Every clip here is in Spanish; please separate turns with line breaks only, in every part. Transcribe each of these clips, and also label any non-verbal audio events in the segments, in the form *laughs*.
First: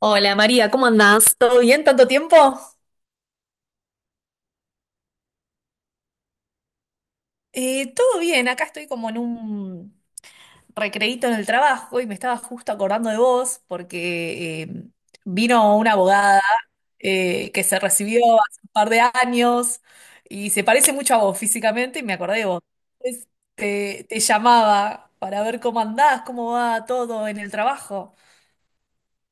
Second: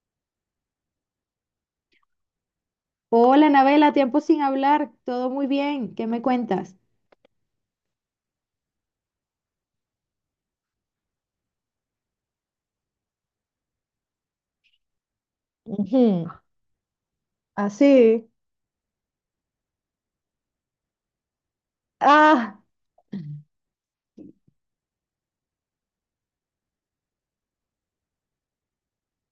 Hola María, ¿cómo andás? ¿Todo bien? ¿Tanto tiempo?
Hola, Anabela, tiempo sin hablar, todo muy bien, ¿qué me cuentas?
Todo bien, acá estoy como en un recreíto en el trabajo y me estaba justo acordando de vos porque vino una
Ujú.
abogada que se recibió
Así.
hace un par de años y se parece mucho a vos físicamente y me acordé de
Ah.
vos. Entonces, te llamaba para ver cómo andás, cómo va todo en el trabajo.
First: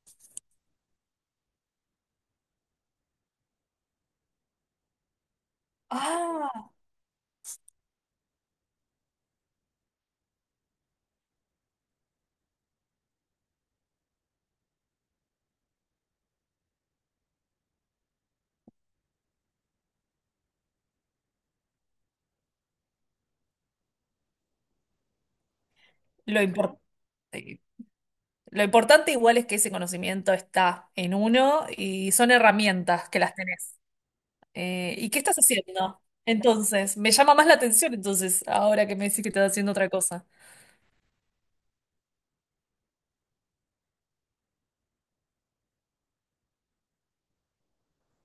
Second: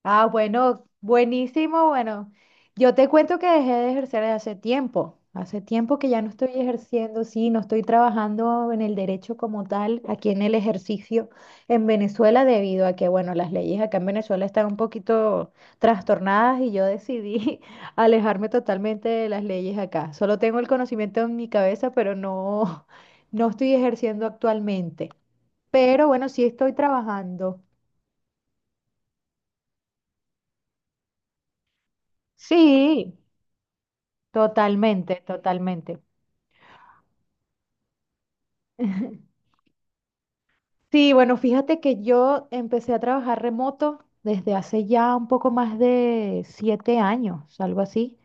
Ah, bueno, buenísimo, bueno. Yo te cuento que dejé de ejercer hace tiempo que ya no estoy
Ah,
ejerciendo, sí, no estoy trabajando en el derecho como tal, aquí en el ejercicio en Venezuela, debido a que, bueno, las leyes acá en Venezuela están un poquito trastornadas y yo decidí *laughs* alejarme totalmente de las leyes acá. Solo tengo el conocimiento en mi cabeza, pero no, *laughs* no estoy ejerciendo actualmente. Pero bueno,
lo
sí estoy
importante.
trabajando.
Lo importante igual es que ese conocimiento está en uno y son herramientas
Sí.
que las tenés. ¿Y qué
Totalmente,
estás
totalmente.
haciendo? Entonces, me llama más la atención entonces, ahora que me decís que
*laughs*
estás haciendo otra cosa.
Sí, bueno, fíjate que yo empecé a trabajar remoto desde hace ya un poco más de 7 años, algo así.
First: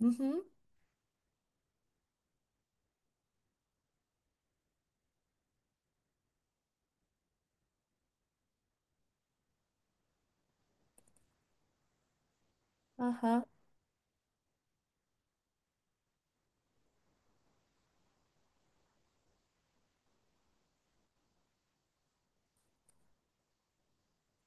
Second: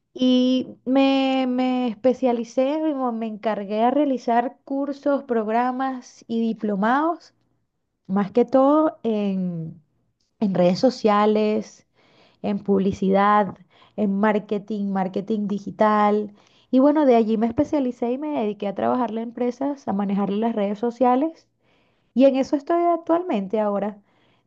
Ujú,
Y me especialicé, me encargué a realizar cursos, programas y diplomados, más que todo en redes sociales, en
ajá.
publicidad, en marketing, marketing digital. Y bueno, de allí me especialicé y me dediqué a trabajarle a empresas, a manejarle las redes sociales. Y en eso estoy actualmente ahora.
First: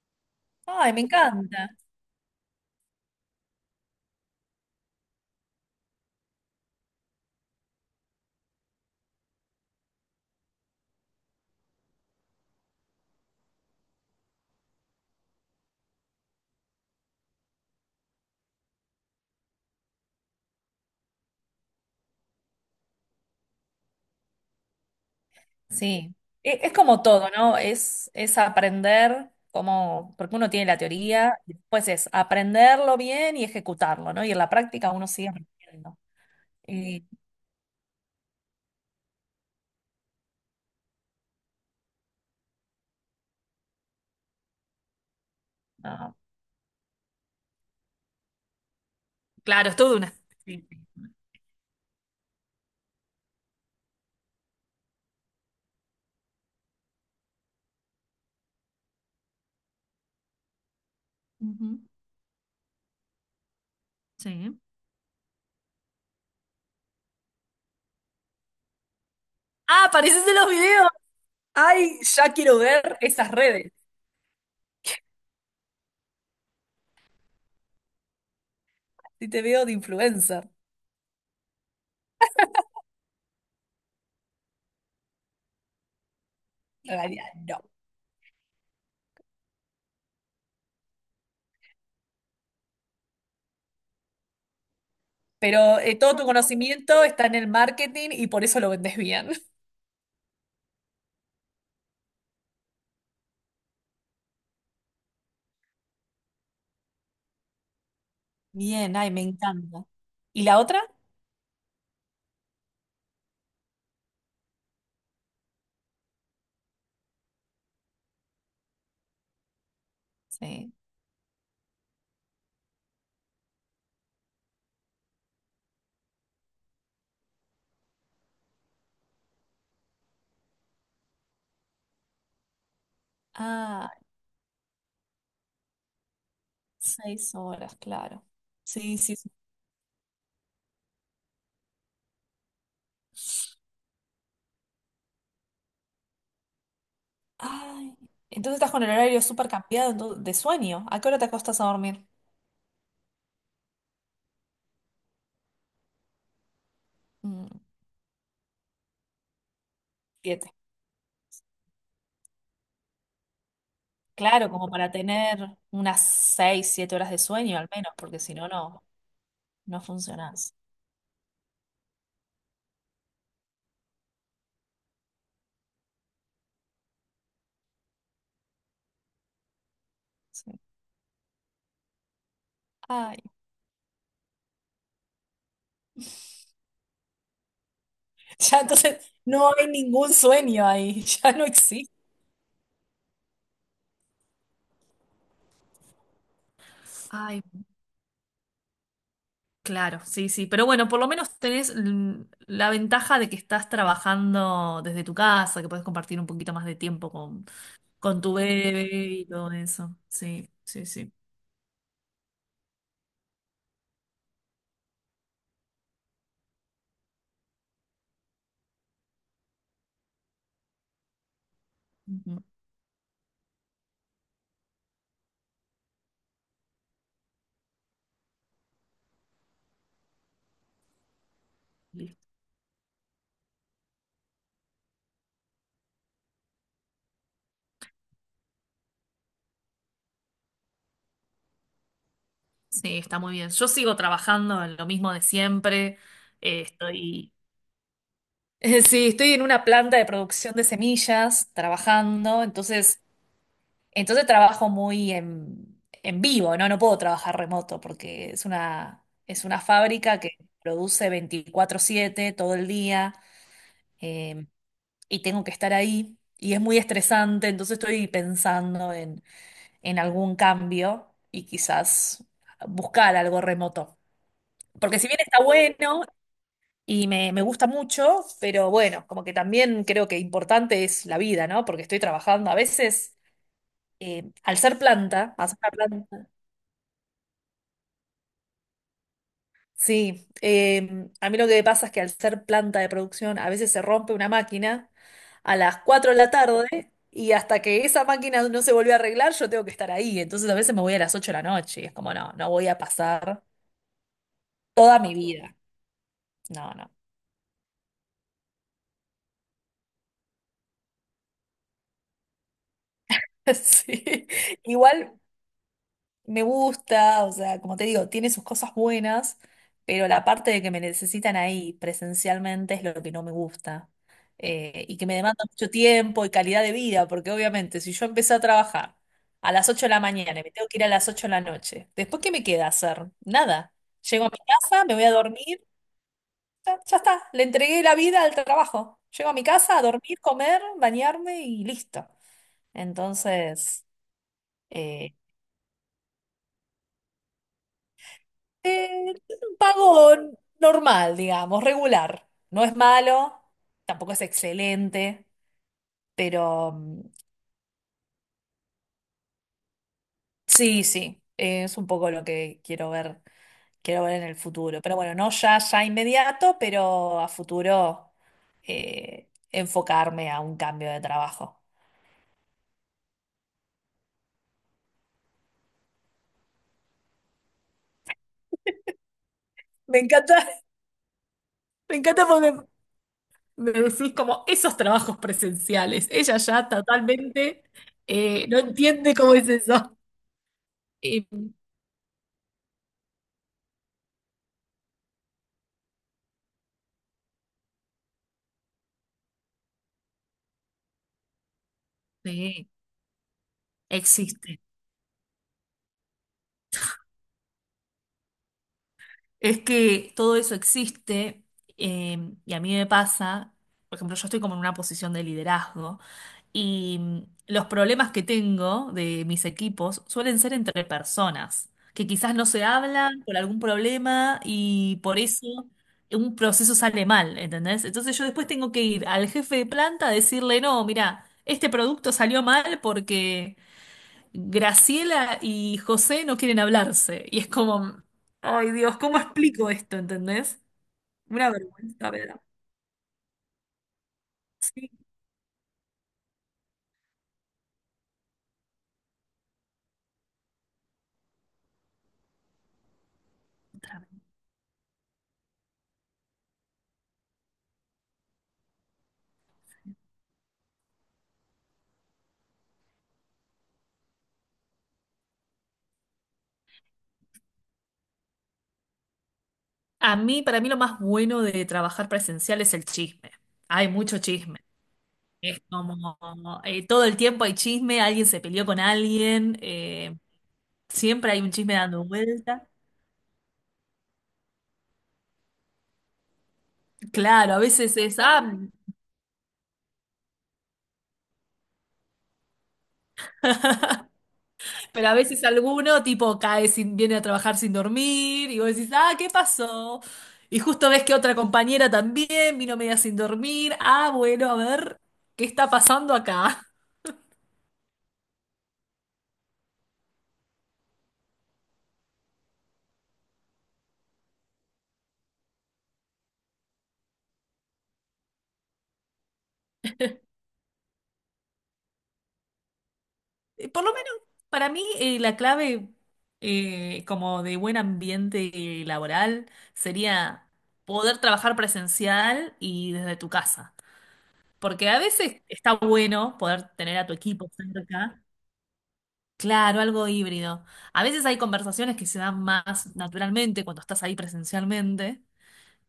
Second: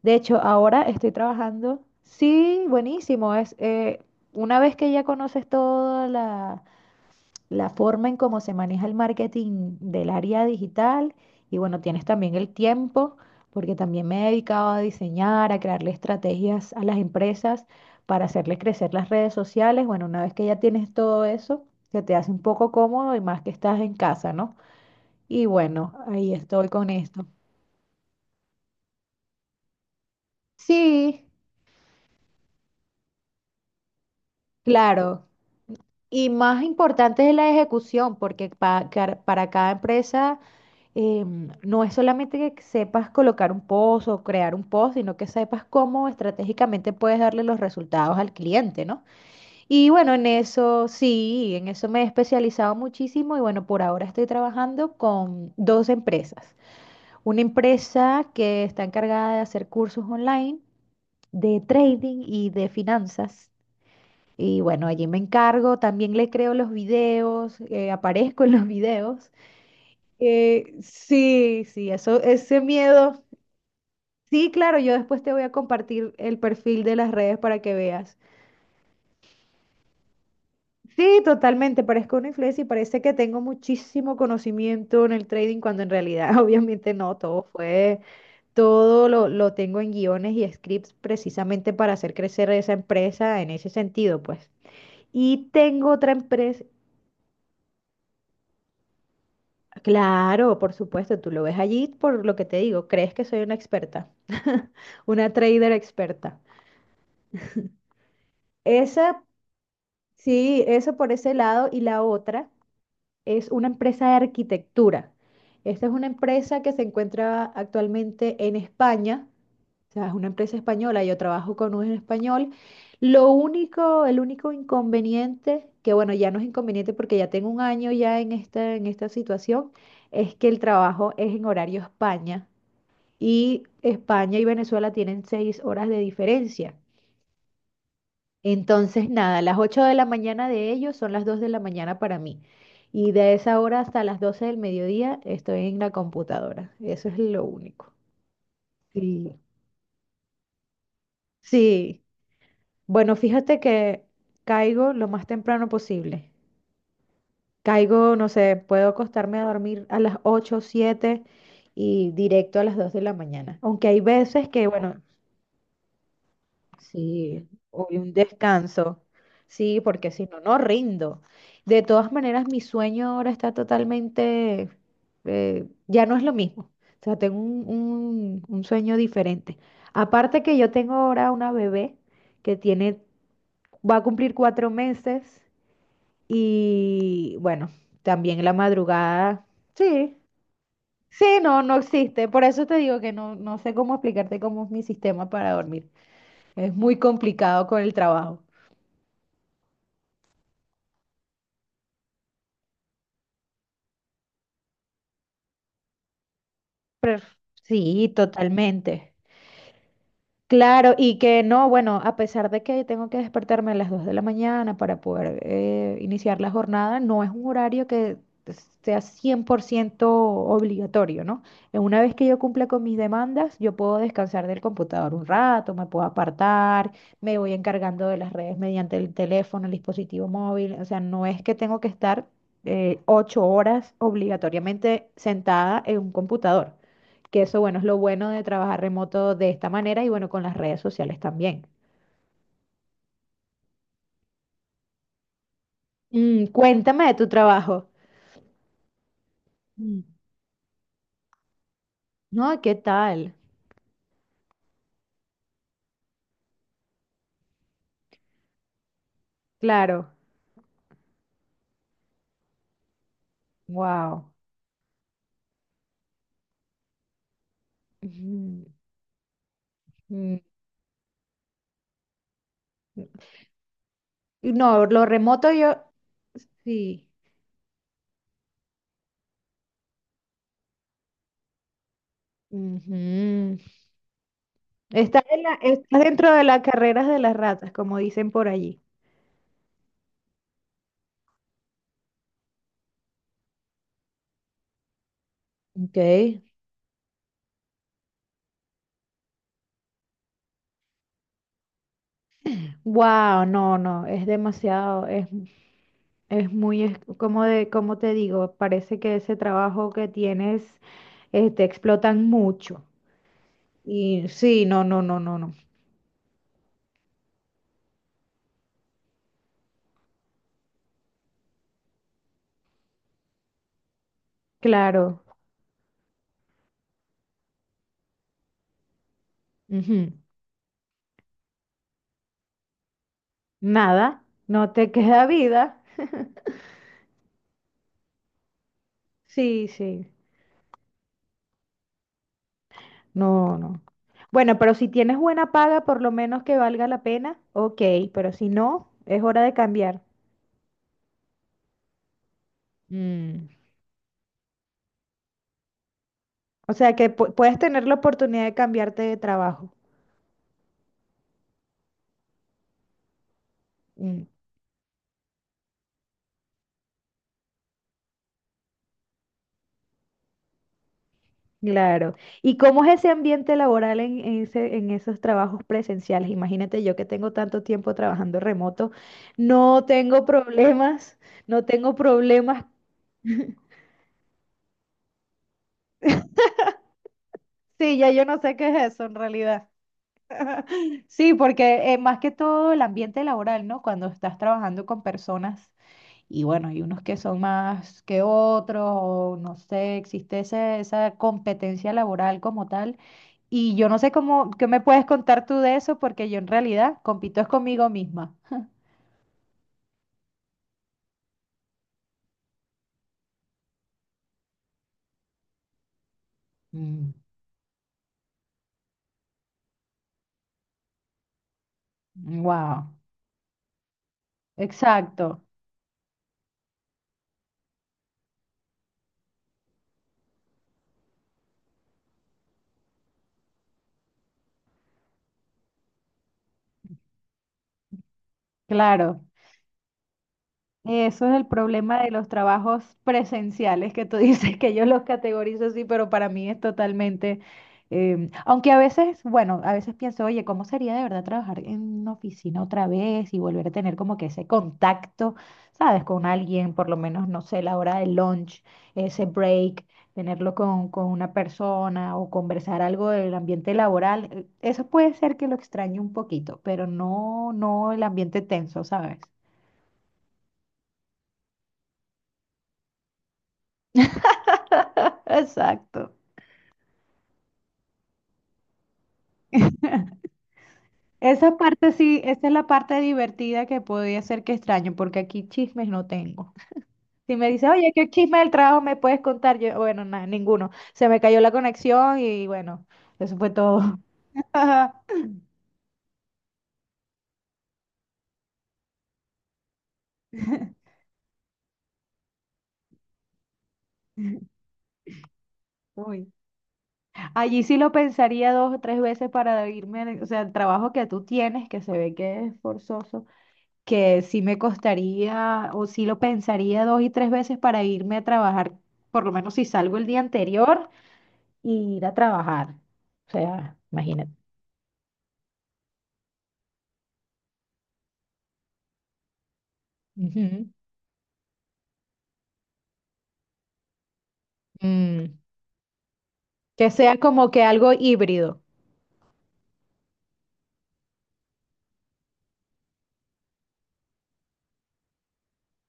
De hecho, ahora
Ay, me
estoy
encanta.
trabajando. Sí, buenísimo. Una vez que ya conoces toda la forma en cómo se maneja el marketing del área digital, y bueno, tienes también el tiempo, porque también me he dedicado a diseñar, a crearle estrategias a las empresas para hacerles crecer las redes sociales. Bueno, una vez que ya tienes todo eso, se te hace un poco cómodo y más que estás en casa, ¿no? Y bueno,
Sí.
ahí
E-
estoy
Es,
con
como
esto.
todo, ¿no? Es aprender como, porque uno tiene la
Sí,
teoría, y después es aprenderlo bien y ejecutarlo, ¿no? Y en la práctica uno
claro.
sigue aprendiendo.
Y más
Y,
importante es la ejecución, porque para cada empresa no es solamente que sepas colocar un post o crear un post, sino que sepas cómo
ah,
estratégicamente puedes darle los resultados al cliente, ¿no?
claro, es
Y
todo
bueno,
una...
en
Sí.
eso sí, en eso me he especializado muchísimo y bueno, por ahora estoy trabajando con dos empresas. Una empresa que está encargada de hacer cursos online de
Ujú,
trading y de finanzas.
sí.
Y bueno, allí me encargo, también le creo los videos, aparezco en los *laughs* videos.
Ah, apareces en los
Eh,
videos.
sí, sí,
Ay,
eso,
ya quiero
ese
ver
miedo.
esas redes.
Sí, claro, yo después te voy a compartir el perfil de las redes para que veas.
Si te veo de influencer.
Sí, totalmente, parezco una influencer y parece que tengo muchísimo conocimiento en el trading cuando en realidad *laughs* obviamente
En
no,
realidad, no.
todo lo tengo en guiones y scripts precisamente para hacer crecer esa empresa en ese sentido, pues. Y
Pero
tengo otra
todo tu
empresa,
conocimiento está en el marketing y por eso lo vendes bien. *laughs*
claro, por supuesto, tú lo ves allí por lo que te digo, crees que soy una experta, *laughs* una trader experta.
Bien, ay, me
Esa,
encanta. ¿Y la
sí,
otra?
eso por ese lado. Y la otra es una empresa de arquitectura. Esta es una empresa que se encuentra actualmente en España. O sea, es una empresa
Sí.
española. Yo trabajo con un español. Lo único, el único inconveniente, que bueno, ya no es inconveniente porque ya tengo un año ya en esta situación, es que el trabajo es en horario España. Y
Ah,
España y Venezuela tienen 6 horas de diferencia.
6 horas, claro. Sí,
Entonces,
sí, sí.
nada, las 8 de la mañana de ellos son las 2 de la mañana para mí. Y de esa hora hasta las 12 del mediodía estoy en la computadora. Eso es lo único.
Ay, entonces estás con el horario
Sí.
súper cambiado de sueño. ¿A qué hora te acostas a
Sí.
dormir?
Bueno, fíjate que caigo lo más temprano posible.
Mm,
Caigo, no sé, puedo acostarme a dormir a las
7.
8 7 y directo a las 2 de la mañana. Aunque hay veces
Claro,
que,
como para
bueno,
tener unas 6, 7 horas de
sí,
sueño al menos,
hoy un
porque si no, no.
descanso. Sí,
No
porque si
funciona.
no, no rindo. De todas maneras, mi sueño ahora está totalmente, ya no es lo mismo. O sea, tengo un sueño diferente. Aparte
Sí.
que yo tengo ahora una bebé que tiene,
Ay,
va a cumplir 4 meses y bueno, también
*laughs*
la
ya entonces
madrugada.
no hay ningún
Sí,
sueño ahí, *laughs* ya
sí,
no
no, no
existe.
existe. Por eso te digo que no, no sé cómo explicarte cómo es mi sistema para dormir. Es muy
Ay,
complicado con el trabajo.
claro, sí, sí. Pero bueno, por lo menos tenés la ventaja de que estás trabajando desde tu casa, que puedes compartir un poquito más de tiempo
Pref- Sí,
con tu bebé
totalmente.
y todo eso. Sí, sí,
Claro,
sí.
y que no, bueno, a pesar de que tengo que despertarme a las 2 de la mañana para poder iniciar la jornada, no es un horario que sea 100% obligatorio, ¿no? Una vez que yo
Ujú.
cumpla con mis demandas, yo puedo descansar del computador un rato, me puedo apartar, me voy encargando de las redes mediante el teléfono, el dispositivo móvil, o sea, no es que tengo que estar
Listo.
8 horas obligatoriamente sentada en un computador. Que eso, bueno, es lo bueno de trabajar remoto de esta manera y bueno, con las redes sociales también.
Sí, está muy bien. Yo sigo trabajando en lo mismo de siempre. Eh,
Cuéntame de tu
estoy,
trabajo.
*laughs* sí, estoy en una planta
Mm,
de producción de semillas trabajando,
no, ¿qué
entonces
tal?
entonces trabajo muy en vivo, ¿no? No puedo trabajar remoto porque es una
Claro.
fábrica que produce 24/7 todo el día
Wow.
eh, y tengo que estar ahí y es muy estresante, entonces estoy
Ujú,
pensando en algún
mm.
cambio y quizás buscar algo remoto.
No,
Porque
lo
si bien está
remoto yo,
bueno y
sí.
me gusta mucho, pero bueno, como que también creo que importante es la vida, ¿no? Porque estoy trabajando a veces,
Ujú. Estás en
al
la-
ser una
estás
planta.
dentro de las carreras de las ratas, como dicen por allí.
Sí, a mí lo que me pasa es que al ser planta de producción a veces se rompe una máquina a las
Ok.
4 de la tarde y hasta que esa máquina no se volvió a arreglar yo tengo que estar ahí. Entonces a veces me voy a las 8 de la noche y es como, no, no voy a pasar
Wow, no, no, es
toda
demasiado,
mi
es
vida.
Es
No,
muy,
no.
es como de, como te digo, parece que ese trabajo que tienes, te explotan mucho.
*laughs*
Y
Sí.
sí, no, no, no,
Igual,
no, no.
me gusta, o sea, como te digo, tiene sus cosas buenas, pero la parte de que me necesitan ahí presencialmente es lo que no me gusta. Y que me
Claro.
demanda mucho tiempo y calidad de vida, porque obviamente si yo empecé a trabajar a las 8 de la
Ujú.
mañana y me tengo que ir a las 8 de la noche, ¿después qué me queda hacer? Nada.
Nada,
Llego a mi
no
casa,
te *laughs*
me voy a
queda
dormir,
vida.
ya, ya está, le entregué la vida al trabajo. Llego a mi
Sí,
casa a
sí.
dormir, comer, bañarme y listo.
No, no.
Entonces.
Bueno, pero si
eh,
tienes buena paga, por lo menos que valga la pena, ok, pero si no, es hora de
Un
cambiar.
pago normal, digamos, regular. No es malo,
Mm.
tampoco es excelente, pero
O sea
mm,
que puedes tener la oportunidad de cambiarte de trabajo.
sí, sí, es un poco lo que quiero ver en
Mm.
el futuro. Pero bueno, no ya, ya inmediato, pero a futuro enfocarme a un cambio de trabajo.
Claro. ¿Y cómo es ese ambiente laboral en esos trabajos presenciales? Imagínate yo que tengo tanto tiempo trabajando remoto, no
Me
tengo
encanta,
problemas, no
*laughs*
tengo
me encanta porque
problemas.
me decís como esos trabajos presenciales. Ella ya totalmente
Sí, ya yo no sé
no
qué es eso
entiende
en
cómo es
realidad.
eso.
*laughs*
Y,
Sí, porque más que todo el ambiente laboral, ¿no? Cuando estás trabajando con personas y bueno, hay unos que son más que otros, o no sé, existe esa competencia laboral como
sí,
tal. Y yo no sé cómo,
existe.
qué me puedes contar tú de eso, porque yo en realidad compito es conmigo misma.
Es que todo eso existe y a mí me pasa, por ejemplo, yo estoy como en una posición de liderazgo y
Mm,
los problemas que tengo de mis equipos suelen ser entre personas, que quizás no se
wow.
hablan por algún problema y por
Exacto,
eso un proceso sale mal, ¿entendés? Entonces yo después tengo que ir al jefe de planta a decirle, no, mira, este producto salió mal porque Graciela y José no quieren hablarse. Y es como, ay, Dios, ¿cómo
claro.
explico esto? ¿Entendés?
Eso es el
Una
problema
vergüenza,
de los
¿verdad?
trabajos presenciales, que tú *laughs* dices que yo los
Sí,
categorizo así, pero para mí es totalmente, aunque a veces, bueno, a veces pienso, oye, ¿cómo sería de verdad trabajar en una oficina otra vez y volver a tener
otra
como
vez.
que ese contacto, sabes, con alguien, por lo menos, no sé, la hora del lunch, ese break, tenerlo con una persona o conversar algo del ambiente laboral? Eso puede ser que lo extrañe un poquito, pero no, no el ambiente tenso, ¿sabes?
A mí, para mí lo más bueno de trabajar presencial es el chisme. Hay mucho chisme.
*laughs*
Es
Exacto.
como, todo el tiempo hay chisme, alguien se peleó con alguien, siempre hay un
Esa
chisme
parte
dando
sí, esa es la
vuelta.
parte divertida que podría ser que extraño, porque aquí chismes no tengo. Si me
Claro, a
dices, oye,
veces
¿qué chisme del trabajo me puedes contar? Yo, bueno, nada, ninguno. Se me cayó la conexión y bueno, eso fue todo.
pero a
*laughs*
veces alguno tipo cae sin, viene a trabajar sin dormir y vos decís, ah, ¿qué pasó? Y justo ves que otra compañera también vino media sin dormir. Ah, bueno, a ver, ¿qué está pasando
Uy.
acá?
Allí sí lo pensaría 2 o 3 veces para irme, o sea, el trabajo que tú tienes, que se ve que es forzoso, que sí me costaría o sí lo pensaría 2 y 3 veces para irme a trabajar, por lo menos si salgo el día anterior, y ir a trabajar. O sea,
Por lo menos
imagínate.
para mí la clave como de buen ambiente laboral sería
Ujú.
poder trabajar presencial y desde tu casa. Porque a
Mm,
veces está bueno poder
Que
tener a tu
sea
equipo
como que algo
cerca.
híbrido.
Claro, algo híbrido. A veces hay conversaciones que se dan más naturalmente cuando estás ahí presencialmente,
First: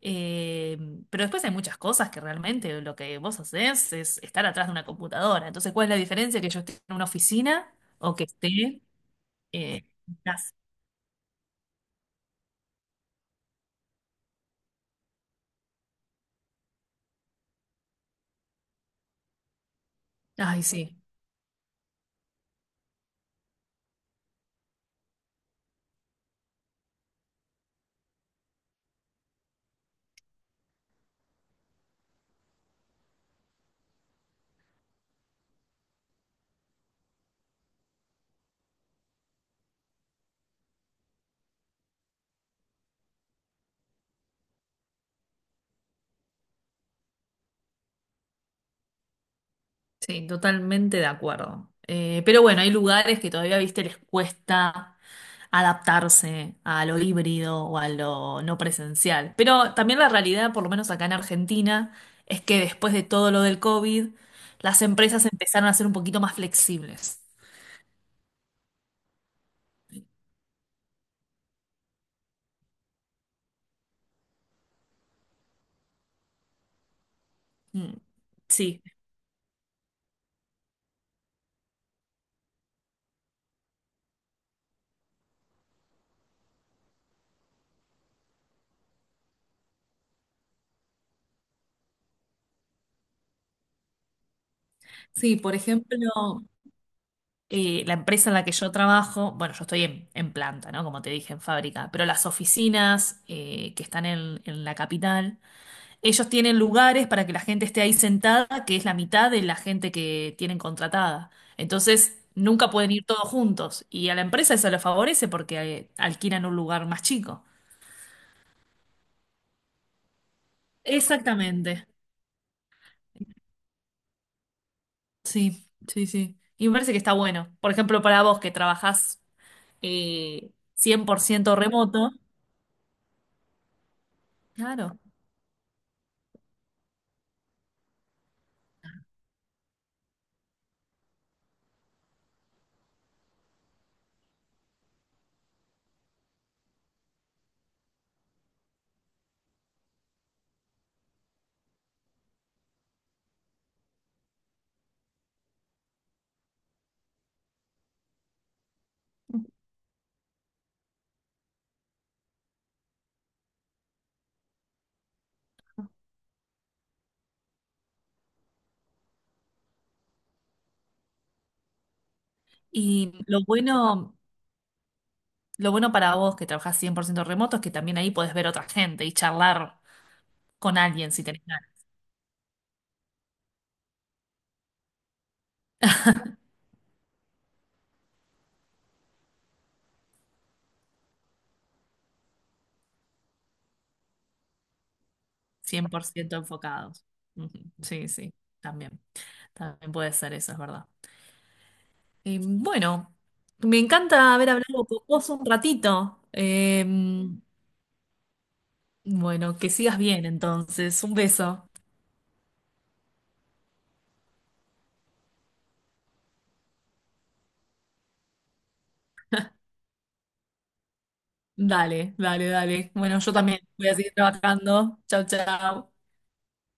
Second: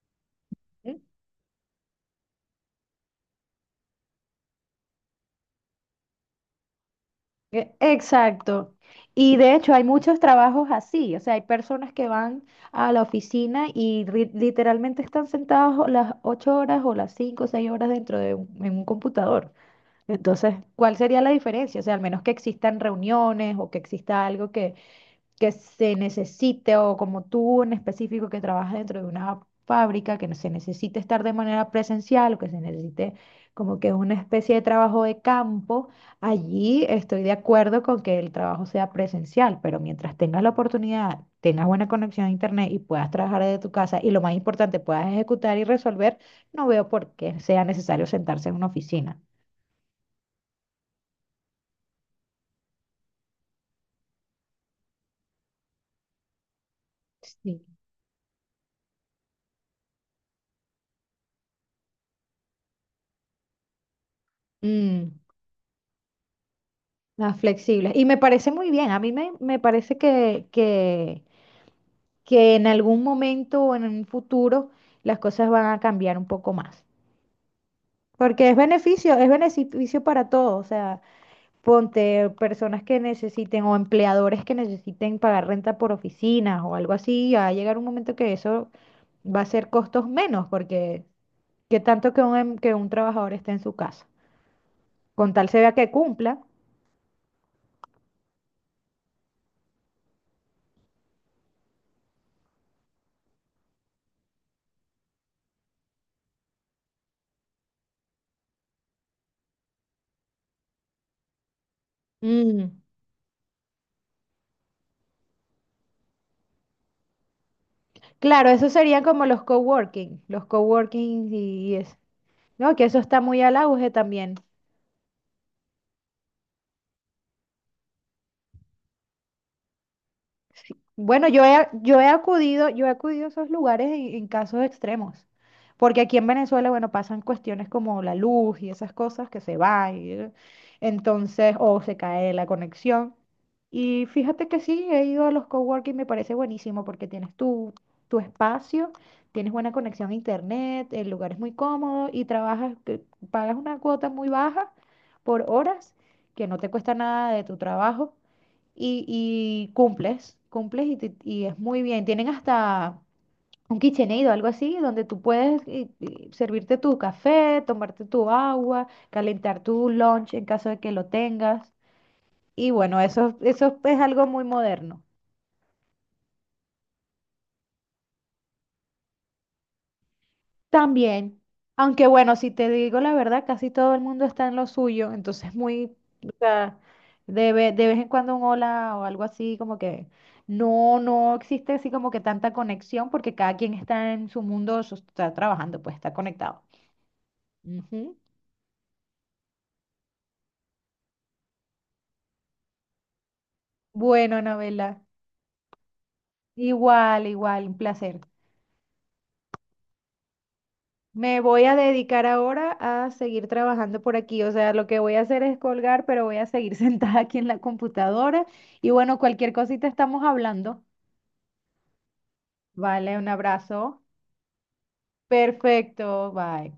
eh,
¿Mm?
pero después hay muchas cosas que realmente lo que vos hacés es estar atrás de una computadora. Entonces, ¿cuál es la diferencia que yo esté en una oficina o que esté
Exacto. Y de hecho hay
en
muchos
casa?
trabajos así, o sea, hay personas que van a la oficina y literalmente están sentados o las 8 horas o las 5 o 6 horas dentro de en un computador. Entonces,
Ay,
¿cuál
sí,
sería la diferencia? O sea, al menos que existan reuniones o que exista algo que se necesite o como tú en específico que trabajas dentro de una fábrica, que no se necesite estar de manera presencial o que se necesite como que una especie de trabajo de campo, allí estoy de acuerdo con que el trabajo sea presencial, pero mientras tengas la oportunidad, tengas buena conexión a internet y puedas trabajar desde tu casa y lo más importante, puedas ejecutar y resolver, no veo por qué sea necesario sentarse en una oficina.
sí, totalmente de acuerdo. Pero bueno, hay lugares que todavía, viste, les cuesta adaptarse a lo híbrido
Sí.
o a lo no presencial. Pero también la realidad, por lo menos acá en Argentina, es que después de todo lo del COVID, las
Mm,
empresas empezaron a ser un poquito más flexibles.
las flexibles. Y me parece muy bien. A mí me parece que en algún momento o en un futuro las cosas van a cambiar un poco más.
Mm,
Porque
sí,
es beneficio para todos. O sea, ponte personas que necesiten o empleadores que necesiten pagar renta por oficinas o algo así. Va a llegar un momento que eso va a ser costos menos, porque qué tanto que un trabajador esté en su casa. Con
sí,
tal
por
se vea que
ejemplo,
cumpla.
la empresa en la que yo trabajo, bueno, yo estoy en planta, ¿no? Como te dije, en fábrica, pero las oficinas que están en la capital, ellos tienen lugares para que la gente esté ahí sentada, que es la mitad de la gente que tienen contratada. Entonces,
Mm.
nunca pueden ir todos juntos. Y a la empresa eso lo favorece porque alquilan un lugar más chico.
Claro, eso serían como los coworking y
Exactamente.
eso. No, que eso está muy al auge también.
Sí, sí, sí. Y me parece que está bueno. Por ejemplo, para vos que trabajás
Sí.
cien por
Bueno, yo
ciento
he, yo he
remoto.
acudido, yo he acudido a esos lugares en casos
Claro.
extremos, porque aquí en Venezuela, bueno, pasan cuestiones como la luz y esas cosas que se va entonces, o se cae la conexión. Y fíjate que sí, he ido a los coworking, me parece buenísimo porque tienes tu espacio, tienes buena conexión a internet, el lugar es muy cómodo y trabajas, pagas una cuota muy baja por horas, que no te cuesta nada de tu trabajo y cumples y es muy bien. Tienen hasta un KitchenAid o algo así, donde tú puedes servirte tu café, tomarte tu agua, calentar tu lunch en caso de que lo tengas. Y bueno,
Y
eso, eso es algo muy moderno.
lo bueno para vos que trabajás 100% remoto es que también ahí podés ver otra gente y charlar con alguien si
También,
tenés ganas.
aunque bueno, si te digo la verdad, casi todo el mundo está en lo suyo, entonces o sea, de vez en cuando un hola o algo así, como que no existe así como que tanta conexión porque cada quien está en su mundo, está trabajando,
cien
pues
por
está
ciento
conectado.
enfocados. Ujú. Sí,
Ujú.
sí, también. También puede ser eso, es verdad. Bueno, me encanta
Bueno,
haber hablado con
Anabela,
vos un ratito.
igual, igual, un placer.
Bueno, que sigas bien entonces. Un
Me voy
beso.
a dedicar ahora a seguir trabajando por aquí. O sea, lo que voy a hacer es colgar, pero voy a seguir *laughs* sentada aquí en la computadora. Y bueno, cualquier cosita estamos hablando.
Dale, dale, dale.
Vale,
Bueno,
un
yo también voy a
abrazo.
seguir trabajando. Chau, chau.
Perfecto, bye.